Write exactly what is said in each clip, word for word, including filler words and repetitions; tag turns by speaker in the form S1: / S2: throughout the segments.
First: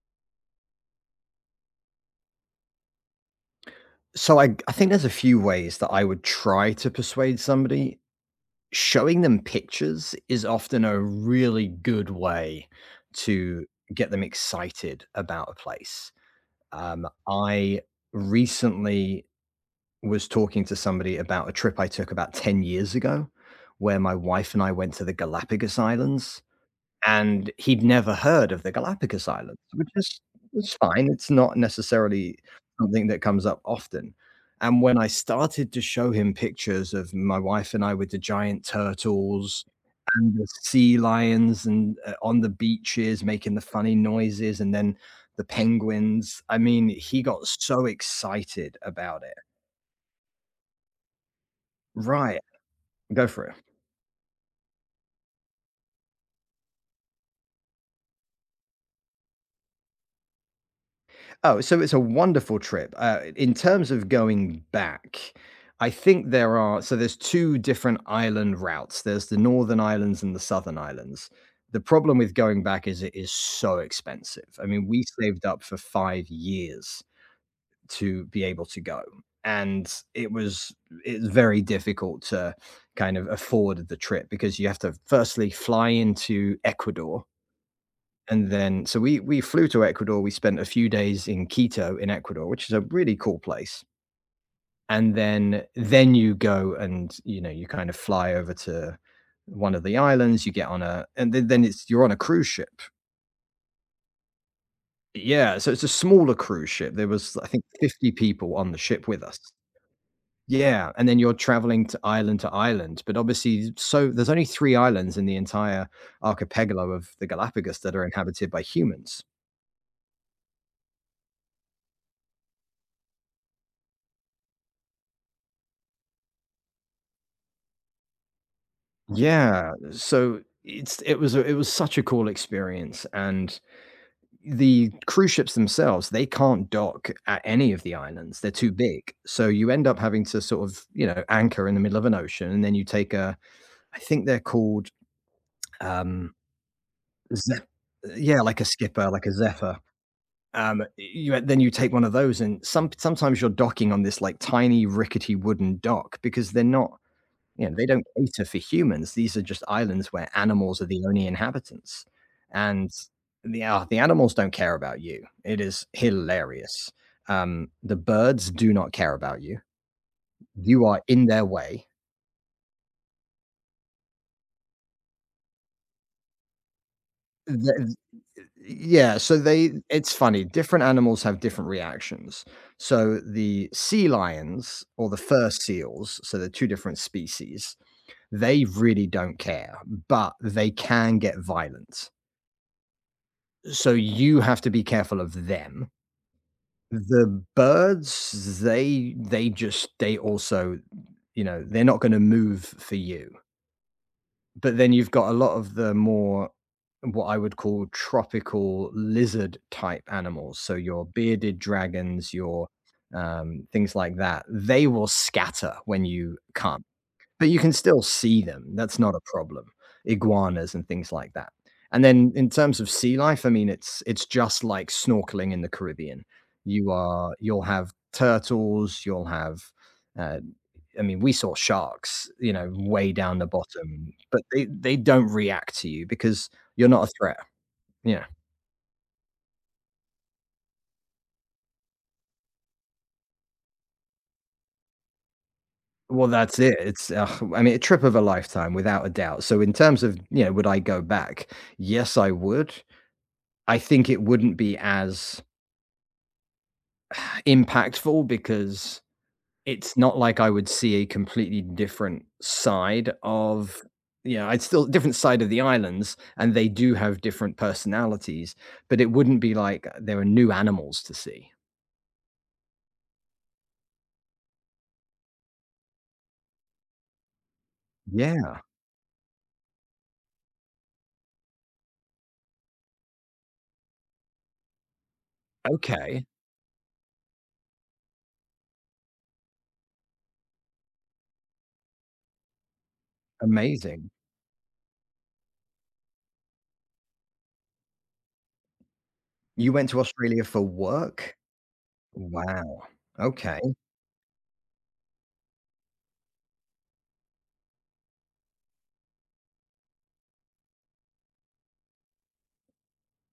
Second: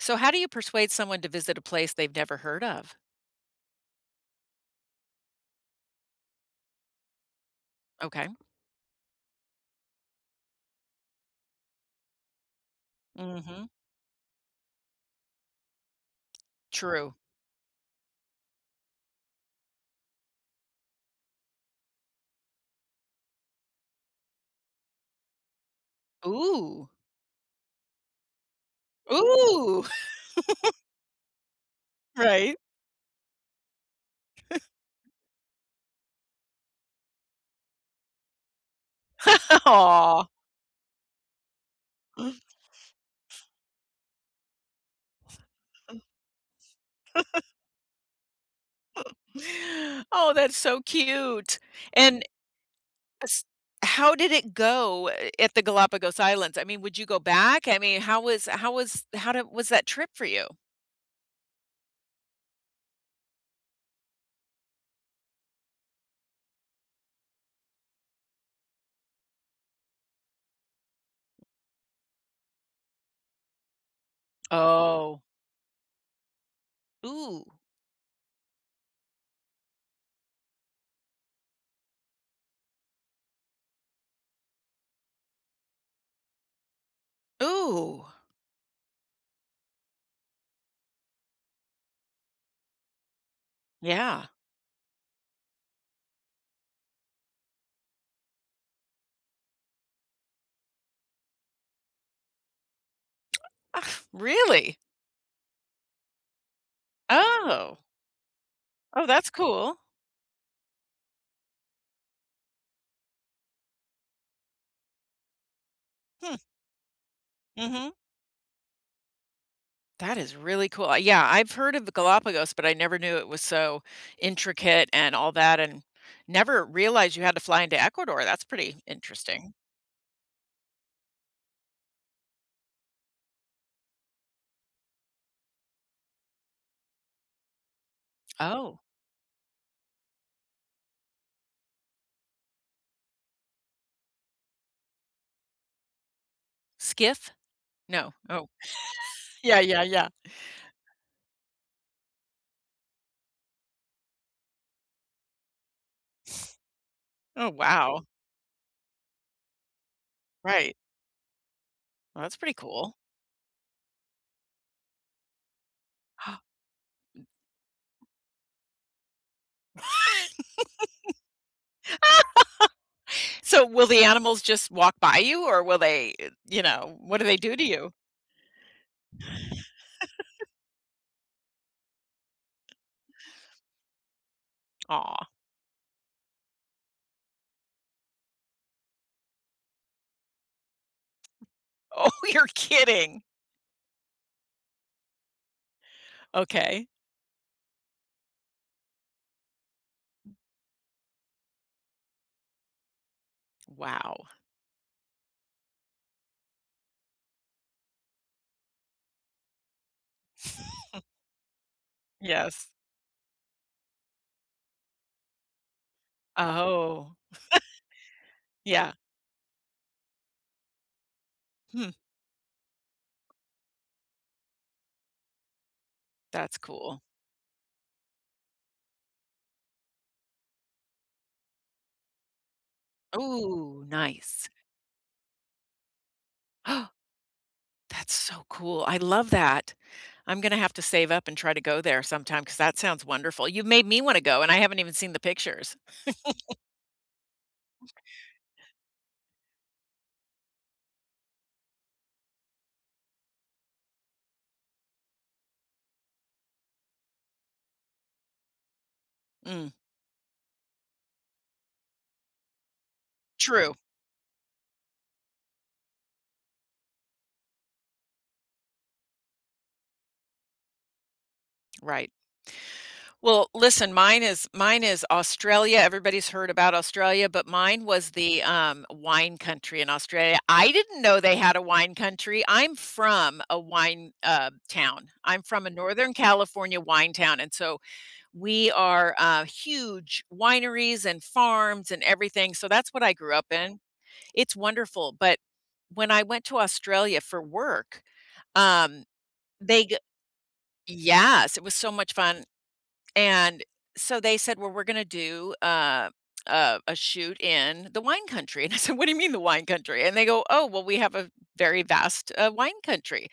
S1: So how do you persuade someone to visit a place they've never heard of?
S2: So I I think there's a few ways that I would try to persuade somebody.
S1: Okay.
S2: Showing them pictures is often a really good way to
S1: Mhm.
S2: get them excited about a place. Um,
S1: True.
S2: I recently was talking to somebody about a trip I took about ten years ago where my wife and I went to the Galapagos Islands,
S1: Ooh.
S2: and he'd never heard of the Galapagos Islands,
S1: Ooh.
S2: which is it's fine. It's not necessarily
S1: Right.
S2: something that comes up often. And when I started to show him pictures of my wife and I with the giant turtles
S1: Aw.
S2: and the sea lions and uh, on the beaches making the funny noises and then the penguins, I mean, he got so excited about it.
S1: Oh, that's so cute. And
S2: Right. Go for
S1: s
S2: it.
S1: how did it go a at the Galapagos Islands? I mean, would you go back? I mean, how was how was how did was that trip for you?
S2: Oh, so it's a wonderful trip. Uh, in terms of going back, I think there are so there's two different island routes. There's the Northern Islands and the Southern Islands. The problem with going back is it is so expensive. I mean, we
S1: Oh.
S2: saved up for five years
S1: Ooh.
S2: to be able to go, and it was it's very difficult to kind of afford the trip because you have to firstly fly into Ecuador,
S1: Ooh.
S2: and then, so we we flew to Ecuador. We spent a few days in Quito, in Ecuador, which is a really cool place.
S1: Yeah.
S2: And then, then you go, and you know, you kind of fly over to one of the islands. You get on a, and then, then it's you're on a cruise ship.
S1: Ah, Really?
S2: Yeah, so it's a smaller cruise ship. There was I think
S1: Oh.
S2: fifty people on the
S1: Oh,
S2: ship with
S1: that's
S2: us.
S1: cool.
S2: Yeah, and then you're traveling to island to island. But obviously, so there's only three islands in the entire
S1: Hmm.
S2: archipelago of the Galapagos
S1: Mhm.
S2: that are inhabited by humans.
S1: That is really cool. Uh, yeah, I've heard of the Galapagos, but I never knew it was so intricate and all that, and never realized you had to fly into Ecuador. That's pretty interesting.
S2: Yeah, so it's it was a it was such a cool experience, and the cruise ships themselves, they can't dock at any of the islands. They're too
S1: Oh,
S2: big. So you end up having to sort of, you know, anchor in the middle of an ocean, and then you take a I think they're called, um,
S1: skiff?
S2: ze
S1: No.
S2: yeah,
S1: Oh,
S2: like a skipper, like a
S1: yeah,
S2: Zephyr.
S1: yeah, yeah.
S2: Um, you then you take one of those, and some sometimes you're docking on this, like, tiny rickety wooden dock because they're not
S1: Oh,
S2: You know, they
S1: wow.
S2: don't cater for humans. These are just islands where
S1: Right.
S2: animals are the only inhabitants.
S1: Well, that's pretty
S2: And
S1: cool.
S2: the ah, the animals don't care about you. It is hilarious. Um, the birds do not care about you. You are in their way.
S1: So, will the animals just walk by you, or will they, uh, you know, what do they do to you?
S2: The Yeah, so they it's funny. Different animals have different reactions. So the sea lions or the
S1: Aw.
S2: fur seals, so they're two different species, they really don't care, but they can get violent.
S1: Oh, you're kidding.
S2: So you have to be careful of them.
S1: Okay.
S2: The birds, they they just they also, you know, they're not gonna move for you.
S1: Wow.
S2: But then you've got a lot of the more what I would call tropical lizard type animals. So your bearded dragons, your,
S1: Yes.
S2: um, things like that, they will scatter when you come.
S1: Oh,
S2: But you can still see them,
S1: yeah.
S2: that's not a problem. Iguanas and things like that.
S1: Hmm.
S2: And then in terms of sea life, I mean, it's it's just like snorkeling in the Caribbean.
S1: That's
S2: You
S1: cool.
S2: are you'll have turtles, you'll have, uh, I mean, we saw sharks, you know, way down the
S1: Oh,
S2: bottom, but
S1: nice.
S2: they they don't react to you because you're
S1: Oh,
S2: not a threat.
S1: That's
S2: Yeah.
S1: so cool. I love that. I'm gonna have to save up and try to go there sometime because that sounds wonderful. You've made me wanna go, and I haven't even seen the pictures.
S2: Well, that's it. It's, ugh, I mean, a trip of a lifetime without a doubt. So in terms of, you know, would I go back? Yes, I would. I think it wouldn't be as impactful because
S1: Mm,
S2: it's not like I would see a completely different side
S1: true.
S2: of yeah, I'd still different side of the islands, and they do have different personalities, but it wouldn't be like there are new animals to see.
S1: Right. Well, listen, mine is mine is Australia. Everybody's heard about Australia, but mine was the,
S2: Yeah,
S1: um, wine country in Australia. I didn't know they had a wine country. I'm from a wine, uh, town. I'm from a Northern
S2: okay,
S1: California wine town, and so we are, uh, huge wineries and farms and everything, so that's what I grew up in.
S2: amazing.
S1: It's wonderful, but when I went to Australia for work, um,
S2: You
S1: they
S2: went
S1: g
S2: to Australia for work?
S1: Yes, it was so much fun.
S2: Wow, okay,
S1: And so they said, "Well, we're gonna do, uh, a a shoot in the wine country." And I said, "What do you mean the wine country?" And they go, "Oh, well, we have a very vast, uh, wine country."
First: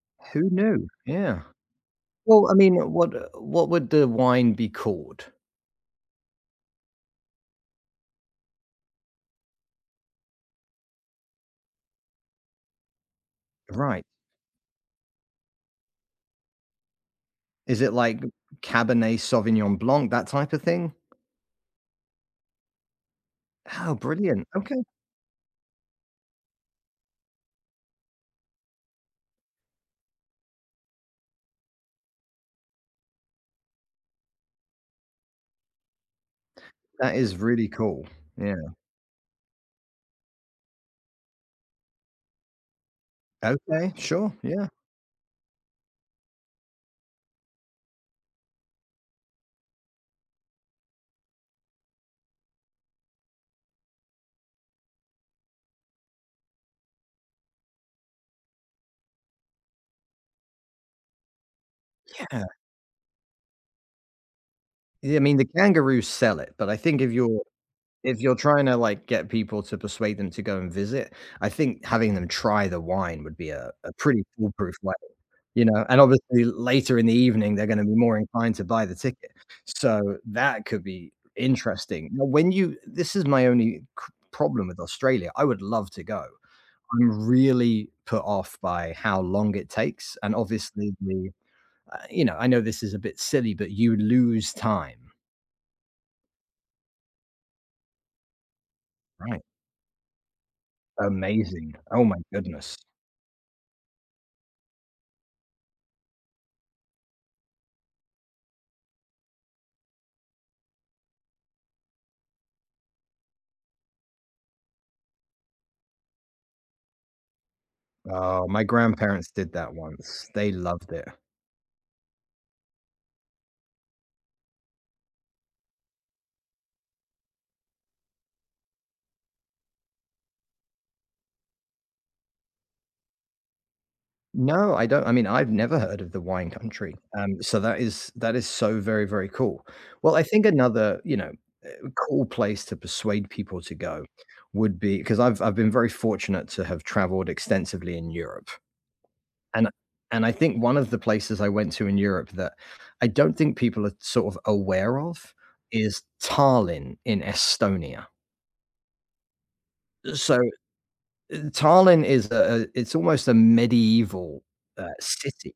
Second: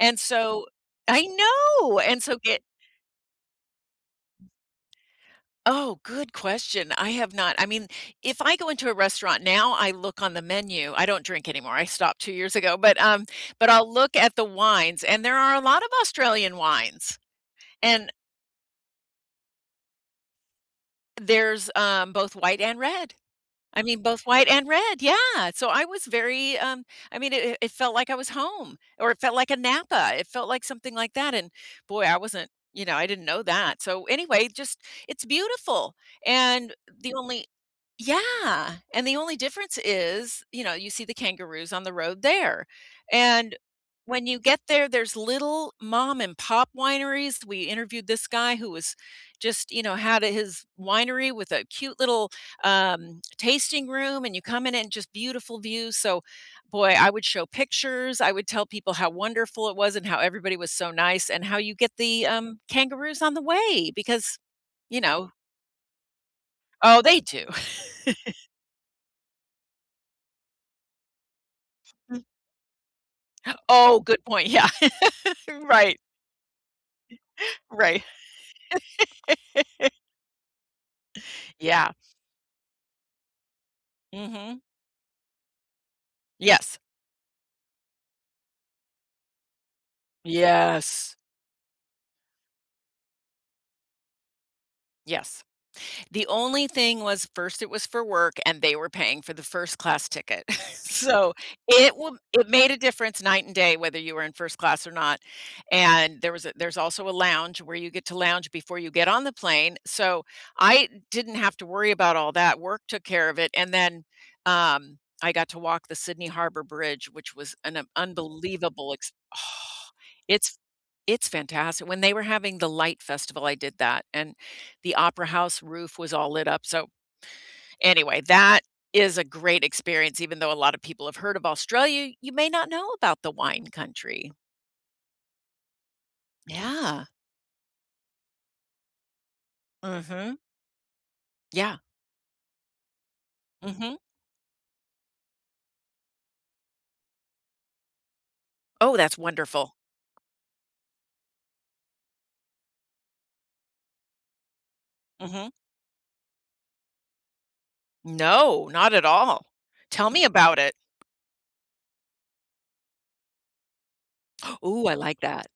S1: And
S2: who
S1: so
S2: knew?
S1: I
S2: Yeah.
S1: know, and so
S2: Well, I
S1: get
S2: mean, what what would the wine be called?
S1: Oh, good question. I have not I mean, if I go into a restaurant now, I look on the menu. I don't drink anymore. I stopped two years ago, but, um, but I'll
S2: Right.
S1: look at the wines, and there are a lot of Australian wines,
S2: Is it
S1: and
S2: like Cabernet Sauvignon Blanc, that type of thing?
S1: there's, um, both white and red. I
S2: Oh,
S1: mean, both
S2: brilliant.
S1: white and
S2: Okay.
S1: red, yeah, so I was very, um, I mean, it it felt like I was home, or it felt like a Napa, it felt like something like that, and boy, I wasn't you know, I didn't know that, so anyway, just it's beautiful, and the
S2: That is
S1: only
S2: really cool. Yeah.
S1: yeah, and the only difference is, you know, you see the kangaroos on the road there, and
S2: Okay.
S1: when
S2: Sure.
S1: you get
S2: Yeah.
S1: there, there's little mom and pop wineries. We interviewed this guy who was just, you know, had a- his winery with a cute little um, tasting room, and you come in and just beautiful views. So, boy, I would show pictures. I would tell people how wonderful it was and how everybody was so nice, and how you get the
S2: Yeah.
S1: um, kangaroos on the way because, you
S2: Yeah. I
S1: know,
S2: mean, the kangaroos sell it, but I think
S1: oh,
S2: if
S1: they
S2: you're
S1: do.
S2: if you're trying to like get people to persuade them to go and visit, I think having them try the wine would be a, a
S1: Oh,
S2: pretty
S1: good point. Yeah.
S2: foolproof way, you know.
S1: Right,
S2: And obviously later in the evening they're going to be
S1: right.
S2: more inclined to buy the ticket. So that could be
S1: Yeah.
S2: interesting. Now, when you this is my only c-
S1: Mhm.
S2: problem with Australia. I would love to go.
S1: Yes.
S2: I'm really put off by how long it takes, and obviously
S1: Yes.
S2: the uh, you know, I know this is a bit silly, but you lose time.
S1: Yes. The only thing was first it was for work and they were paying for
S2: Right.
S1: the first class ticket. So
S2: Amazing.
S1: it
S2: Oh
S1: wa
S2: my
S1: it made
S2: goodness.
S1: a difference night and day whether you were in first class or not, and there was a there's also a lounge where you get to lounge before you get on the plane, so I didn't have to worry about all that, work took care of it, and then, um, I got to walk the Sydney Harbour Bridge, which was an um,
S2: Oh, my
S1: unbelievable ex
S2: grandparents did that
S1: Oh,
S2: once. They
S1: it's
S2: loved it.
S1: it's fantastic. When they were having the Light Festival, I did that, and the opera house roof was all lit up, so anyway, that is a great experience, even though a lot of people have heard of Australia, you may not know about the wine country.
S2: No, I don't I mean, I've never heard of the wine country.
S1: Yeah.
S2: Um, so that is that is so very, very cool. Well, I
S1: Mhm.
S2: think another, you know,
S1: Yeah.
S2: cool place to persuade people to
S1: Mhm.
S2: go would be because I've I've been very fortunate to have traveled extensively in Europe.
S1: Oh, that's
S2: and
S1: wonderful.
S2: and I think one of the places I went to in Europe that I don't think people are sort of aware of
S1: Mhm.
S2: is Tallinn in Estonia.
S1: No, not at all. Tell me
S2: So
S1: about it.
S2: Tallinn is a a it's almost a medieval,
S1: Ooh,
S2: uh,
S1: I like that.
S2: city.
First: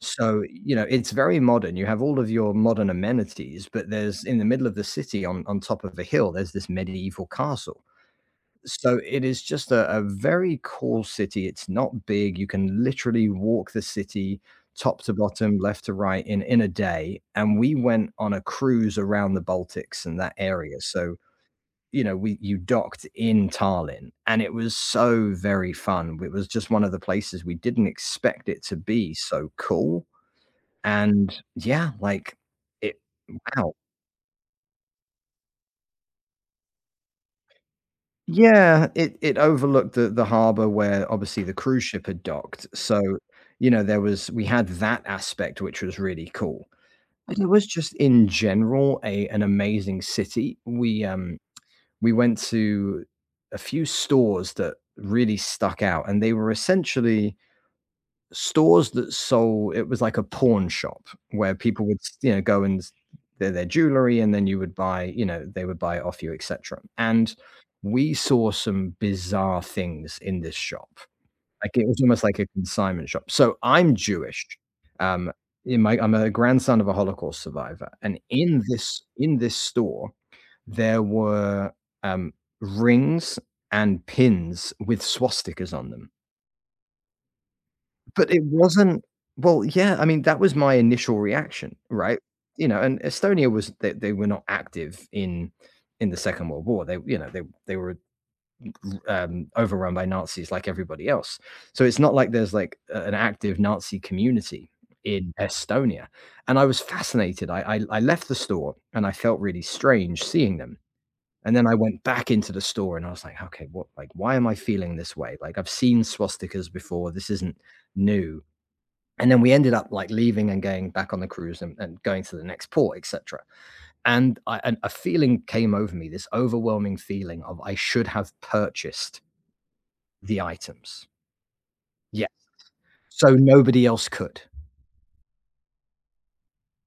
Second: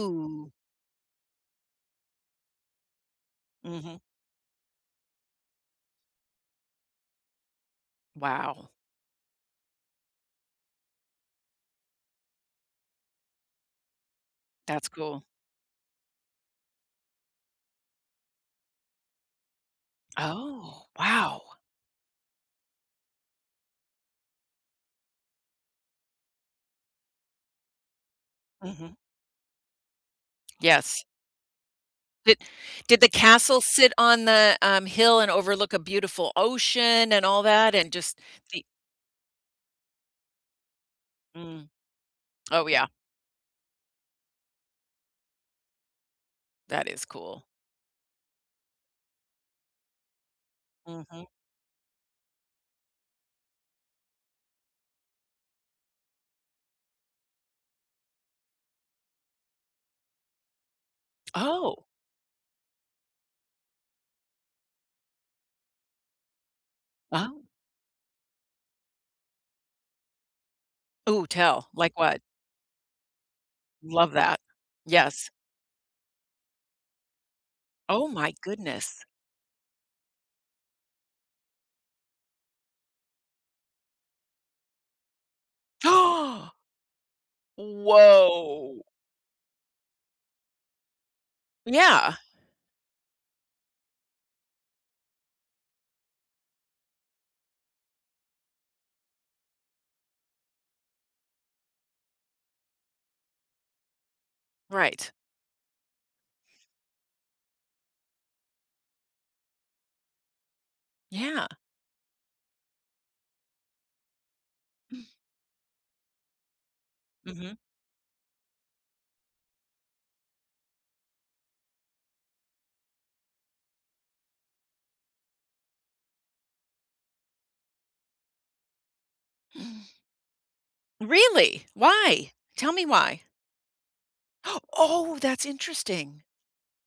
S2: So, you know, it's very modern. You have all of your modern amenities, but
S1: Mhm.
S2: there's in the middle of the city on on top of a hill, there's this medieval castle.
S1: Wow.
S2: So it is just a, a very cool city. It's not big. You can literally walk the city
S1: That's
S2: top to
S1: cool.
S2: bottom, left to right in in a day. And we went on a cruise around the Baltics and that area.
S1: Oh,
S2: So
S1: wow.
S2: you know, we you docked in Tallinn, and it was so very fun. It was just one of the places we didn't expect it to
S1: Mhm.
S2: be so cool.
S1: Yes.
S2: And yeah, like
S1: Did
S2: it.
S1: did the castle
S2: Wow,
S1: sit on the, um, hill and overlook a beautiful ocean and all that and just the
S2: Yeah, it it overlooked the the harbor where obviously the
S1: mm.
S2: cruise ship had docked,
S1: Oh, yeah.
S2: so, you know, there was we had that aspect, which was really cool.
S1: That is
S2: But
S1: cool.
S2: it was just in general a an amazing city. We,
S1: Mhm.
S2: um, we went to a few stores that really stuck out, and they were essentially stores that sold it was like a pawn shop where people
S1: Oh.
S2: would you know go and their, their jewelry, and then you would buy you know they would buy it off you, etc. And
S1: Oh.
S2: we saw some bizarre things in this shop,
S1: Ooh, tell.
S2: like it
S1: Like
S2: was
S1: what?
S2: almost like a consignment shop. So I'm
S1: Love that.
S2: Jewish,
S1: Yes.
S2: um in my, I'm a grandson of a Holocaust survivor,
S1: Oh
S2: and
S1: my
S2: in this
S1: goodness.
S2: in this store there were um rings and pins with swastikas on them.
S1: oh
S2: But it
S1: whoa.
S2: wasn't well, yeah, I mean, that was my initial reaction,
S1: Yeah.
S2: right? You know, and Estonia was they they were not active in in the Second World War. They, you know, they they were, um, overrun by Nazis like everybody else. So it's not like there's, like, a an active Nazi community
S1: Right.
S2: in Estonia, and I was fascinated. I I I left the store, and I felt really strange seeing them,
S1: Yeah.
S2: and then I went back into the store, and I was like, "Okay, what like, why am I feeling this way? Like, I've seen swastikas before. This isn't
S1: Mhm.
S2: new." And then we ended up like leaving and going back on the cruise, and, and going to the next port, etc. And I, and a feeling came over me this overwhelming feeling of I should have purchased the items,
S1: Really?
S2: yeah,
S1: Why? Tell me why.
S2: so nobody else could.
S1: Oh, that's interesting.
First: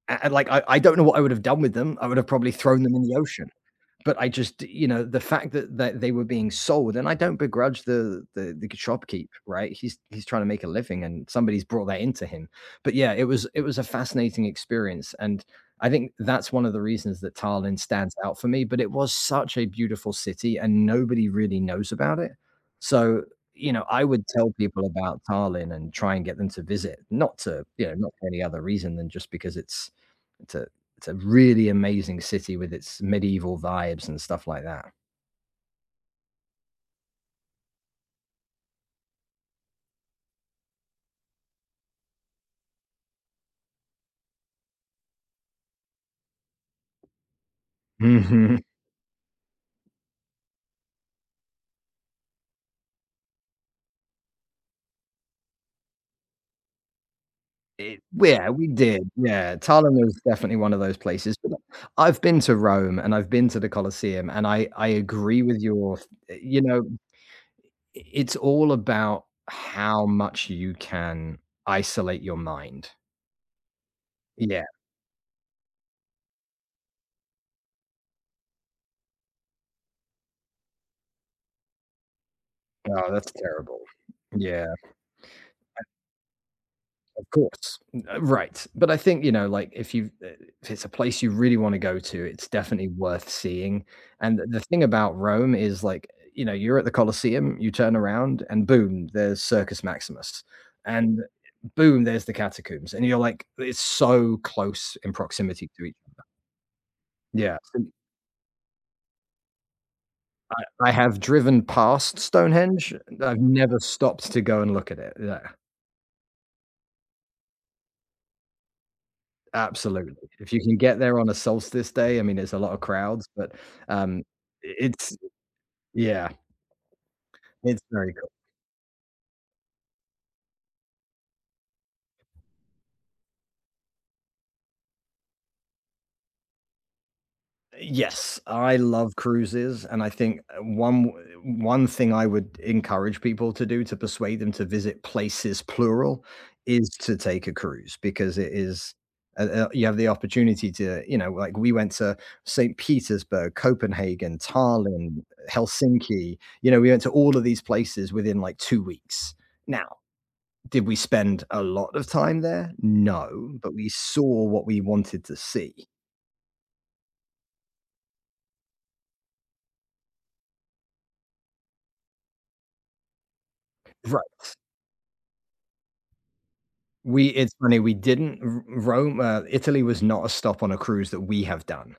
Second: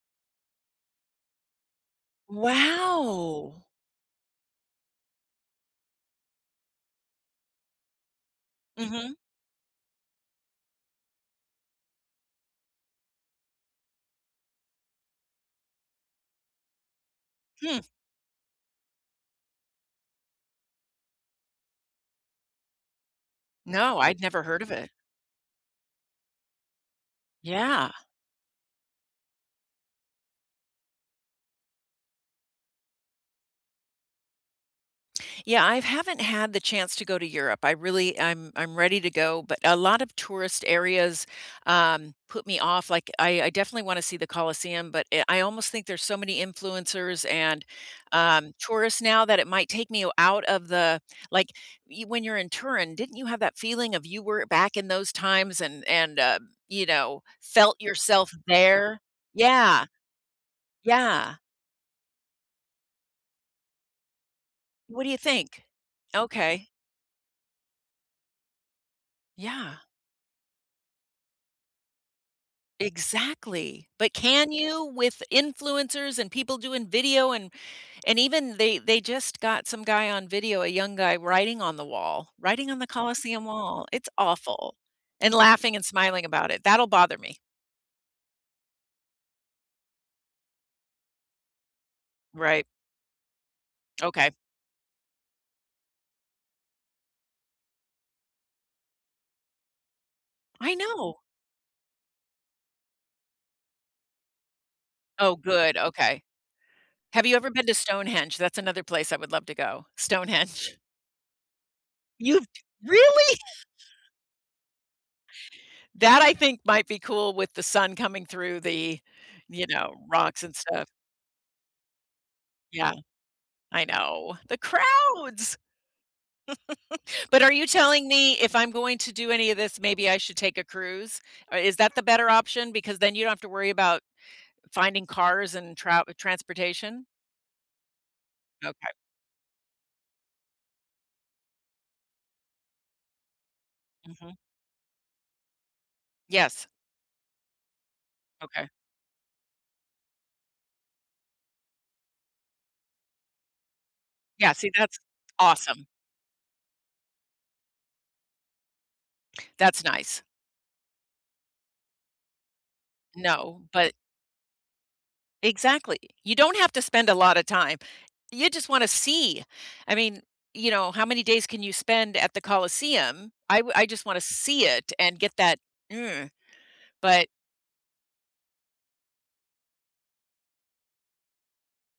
S2: A- and like I, I don't know what I would have done with them. I would have probably thrown them in the ocean.
S1: Wow.
S2: But I just, you know, the fact that, that they were being sold, and I don't begrudge the, the the
S1: Mhm.
S2: shopkeep, right? He's he's trying to make a living, and somebody's brought that into him. But yeah, it was it was a fascinating experience, and I think that's one of the reasons that Tallinn
S1: Hmm.
S2: stands out for me. But it was such a beautiful city, and nobody really knows about it. So you know,
S1: No,
S2: I
S1: I'd
S2: would
S1: never
S2: tell
S1: heard of
S2: people
S1: it.
S2: about Tallinn and try and get them to visit, not to you
S1: Yeah.
S2: know, not for any other reason than just because it's it's a it's a really amazing city with its medieval vibes and stuff like that.
S1: Yeah, I haven't had the chance to go to Europe. I really I'm I'm ready to go, but a lot of tourist areas um put me off. Like I I definitely want to see the Colosseum, but it, I almost think there's so many influencers and um
S2: Mhm.
S1: tourists now that it might take me out of the like you, when you're in Turin, didn't you have that feeling of you were back in those times and and uh, you know, felt
S2: It
S1: yourself
S2: yeah, we
S1: there?
S2: did, yeah.
S1: Yeah.
S2: Tallinn was definitely one of those places,
S1: Yeah.
S2: but I've been to Rome and I've been to the Colosseum, and I I
S1: What do you
S2: agree with
S1: think?
S2: your you
S1: Okay.
S2: know, it's all about
S1: Yeah.
S2: how much you can isolate your mind.
S1: Exactly, but can
S2: Yeah.
S1: you with influencers and people doing video and and even they they just got some guy on video, a young guy writing on the wall, writing on the
S2: Oh, that's
S1: Colosseum
S2: terrible.
S1: wall, it's
S2: Yeah.
S1: awful, and laughing and smiling about it, that'll bother
S2: Of
S1: me.
S2: course. Uh, right. But I think, you know, like if you uh, if it's a place you really want to go to, it's
S1: Right,
S2: definitely worth seeing.
S1: okay.
S2: And the thing about Rome is like, you know, you're at the Colosseum, you turn around and boom, there's Circus Maximus.
S1: I know.
S2: And boom, there's the catacombs. And you're like, it's so close in
S1: Oh,
S2: proximity
S1: good,
S2: to each other.
S1: okay. Have you ever
S2: Yeah.
S1: been to
S2: So
S1: Stonehenge? That's another place I would love to go, Stonehenge.
S2: I have driven past
S1: You've
S2: Stonehenge.
S1: really?
S2: I've never stopped to go and look at it. Yeah.
S1: That I think might be cool with the sun coming through the, you know,
S2: Absolutely.
S1: rocks
S2: If
S1: and
S2: you can
S1: stuff,
S2: get there on a solstice day, I mean, it's a lot of
S1: yeah.
S2: crowds, but,
S1: I
S2: um,
S1: know. The
S2: it's
S1: crowds.
S2: yeah,
S1: But are you
S2: it's
S1: telling
S2: very cool.
S1: me if I'm going to do any of this, maybe I should take a cruise? Or is that the better option? Because then you don't have to worry about finding cars and tra transportation?
S2: Yes, I
S1: Okay.
S2: love cruises, and I think uh, one one thing I would encourage people to do to
S1: Mhm.
S2: persuade them to visit places plural
S1: Yes.
S2: is to take a cruise because it
S1: Okay.
S2: is, uh uh, you have the opportunity to, you know, like, we went to Saint Petersburg, Copenhagen,
S1: Yeah, see, that's
S2: Tallinn,
S1: awesome.
S2: Helsinki, you know, we went to all of these places within, like, two weeks.
S1: That's
S2: Now
S1: nice.
S2: Did we spend a lot of time there? No,
S1: No,
S2: but we
S1: but
S2: saw what we wanted to see.
S1: exactly. You don't have to spend a lot of time. You just wanna see. I mean, you know, how many days can you spend at the Colosseum? I w I just wanna
S2: Right.
S1: see it and get that, "Mm,"
S2: We
S1: but
S2: it's funny, we didn't R Rome, uh, Italy was not a stop on a cruise that we have done,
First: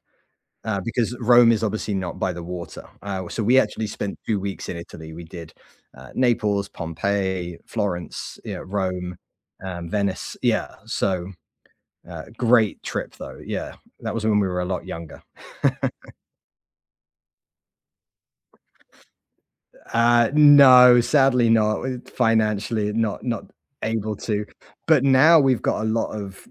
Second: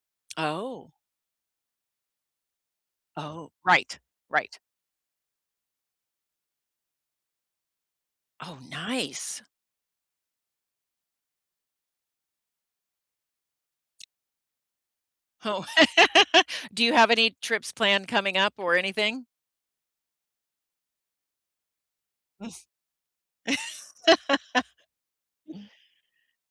S2: uh,
S1: Oh.
S2: because Rome is obviously not by the water. Uh, so
S1: Oh.
S2: we actually
S1: Right,
S2: spent two
S1: right.
S2: weeks in Italy. We did, uh, Naples, Pompeii, Florence,
S1: Oh,
S2: yeah, Rome,
S1: nice.
S2: um, Venice. Yeah, so, uh, great trip though. Yeah, that was when we were a lot younger.
S1: Oh, do you have any trips planned coming up or anything?
S2: Uh, no, sadly not. It financially, not not able to. But now we've got a lot of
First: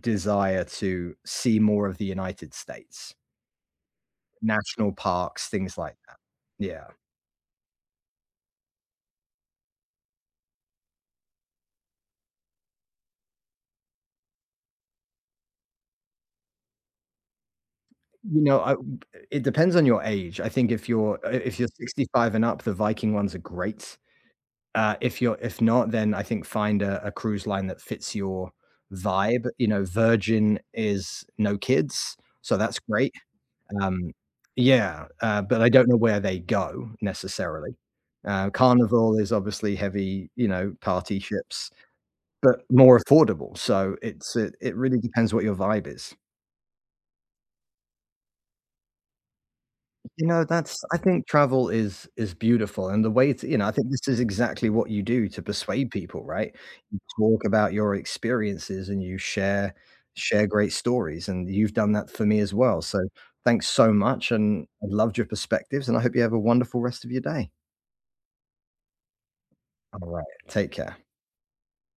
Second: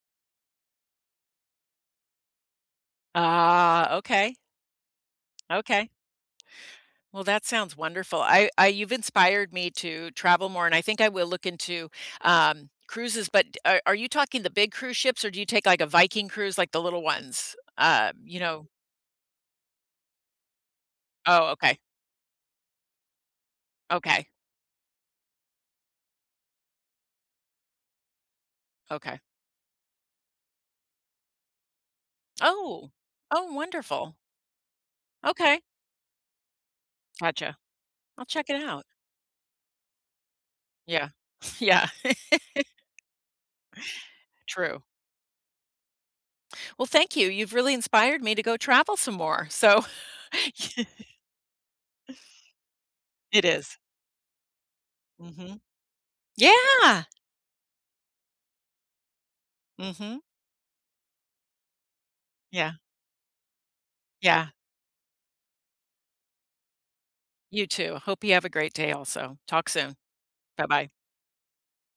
S2: desire to see more of the United States,
S1: Ah, okay,
S2: national parks, things
S1: okay.
S2: like that. Yeah.
S1: Well, that sounds wonderful. I I You've inspired me to travel more, and I think I will look into, um, cruises, but d are are you talking the big cruise ships, or do you take, like, a Viking cruise, like the little ones? Uh, you
S2: You know,
S1: know
S2: I it depends on your age. I think if you're uh,
S1: Oh,
S2: if you're
S1: okay,
S2: sixty-five and up, the Viking ones are great.
S1: okay,
S2: Uh, if you're if not, then I think find a a cruise line that fits your
S1: okay.
S2: vibe. You know, Virgin is no kids, so that's
S1: Oh,
S2: great.
S1: oh,
S2: Um,
S1: wonderful.
S2: yeah, uh,
S1: Okay,
S2: but I don't know where they go
S1: gotcha.
S2: necessarily.
S1: I'll check
S2: Uh,
S1: it out.
S2: Carnival is obviously heavy, you know,
S1: Yeah,
S2: party ships,
S1: yeah,
S2: but more affordable. So it's it, it
S1: true.
S2: really depends what your vibe is.
S1: Well, thank you. You've really inspired me to go travel some more. So
S2: You know, that's I think travel is is beautiful, and the way
S1: it
S2: to, you know, I
S1: is.
S2: think this is exactly what you do to
S1: Mm-hmm.
S2: persuade people, right? You
S1: Yeah.
S2: talk about your experiences and you share
S1: Mm-hmm.
S2: share great stories, and you've done that for me as
S1: Yeah.
S2: well. So thanks so much,
S1: Yeah.
S2: and I loved your perspectives, and I hope you have a wonderful rest of your day.
S1: You too. Hope you have a great day also. Talk soon.
S2: All right.
S1: Bye
S2: Take
S1: bye.
S2: care.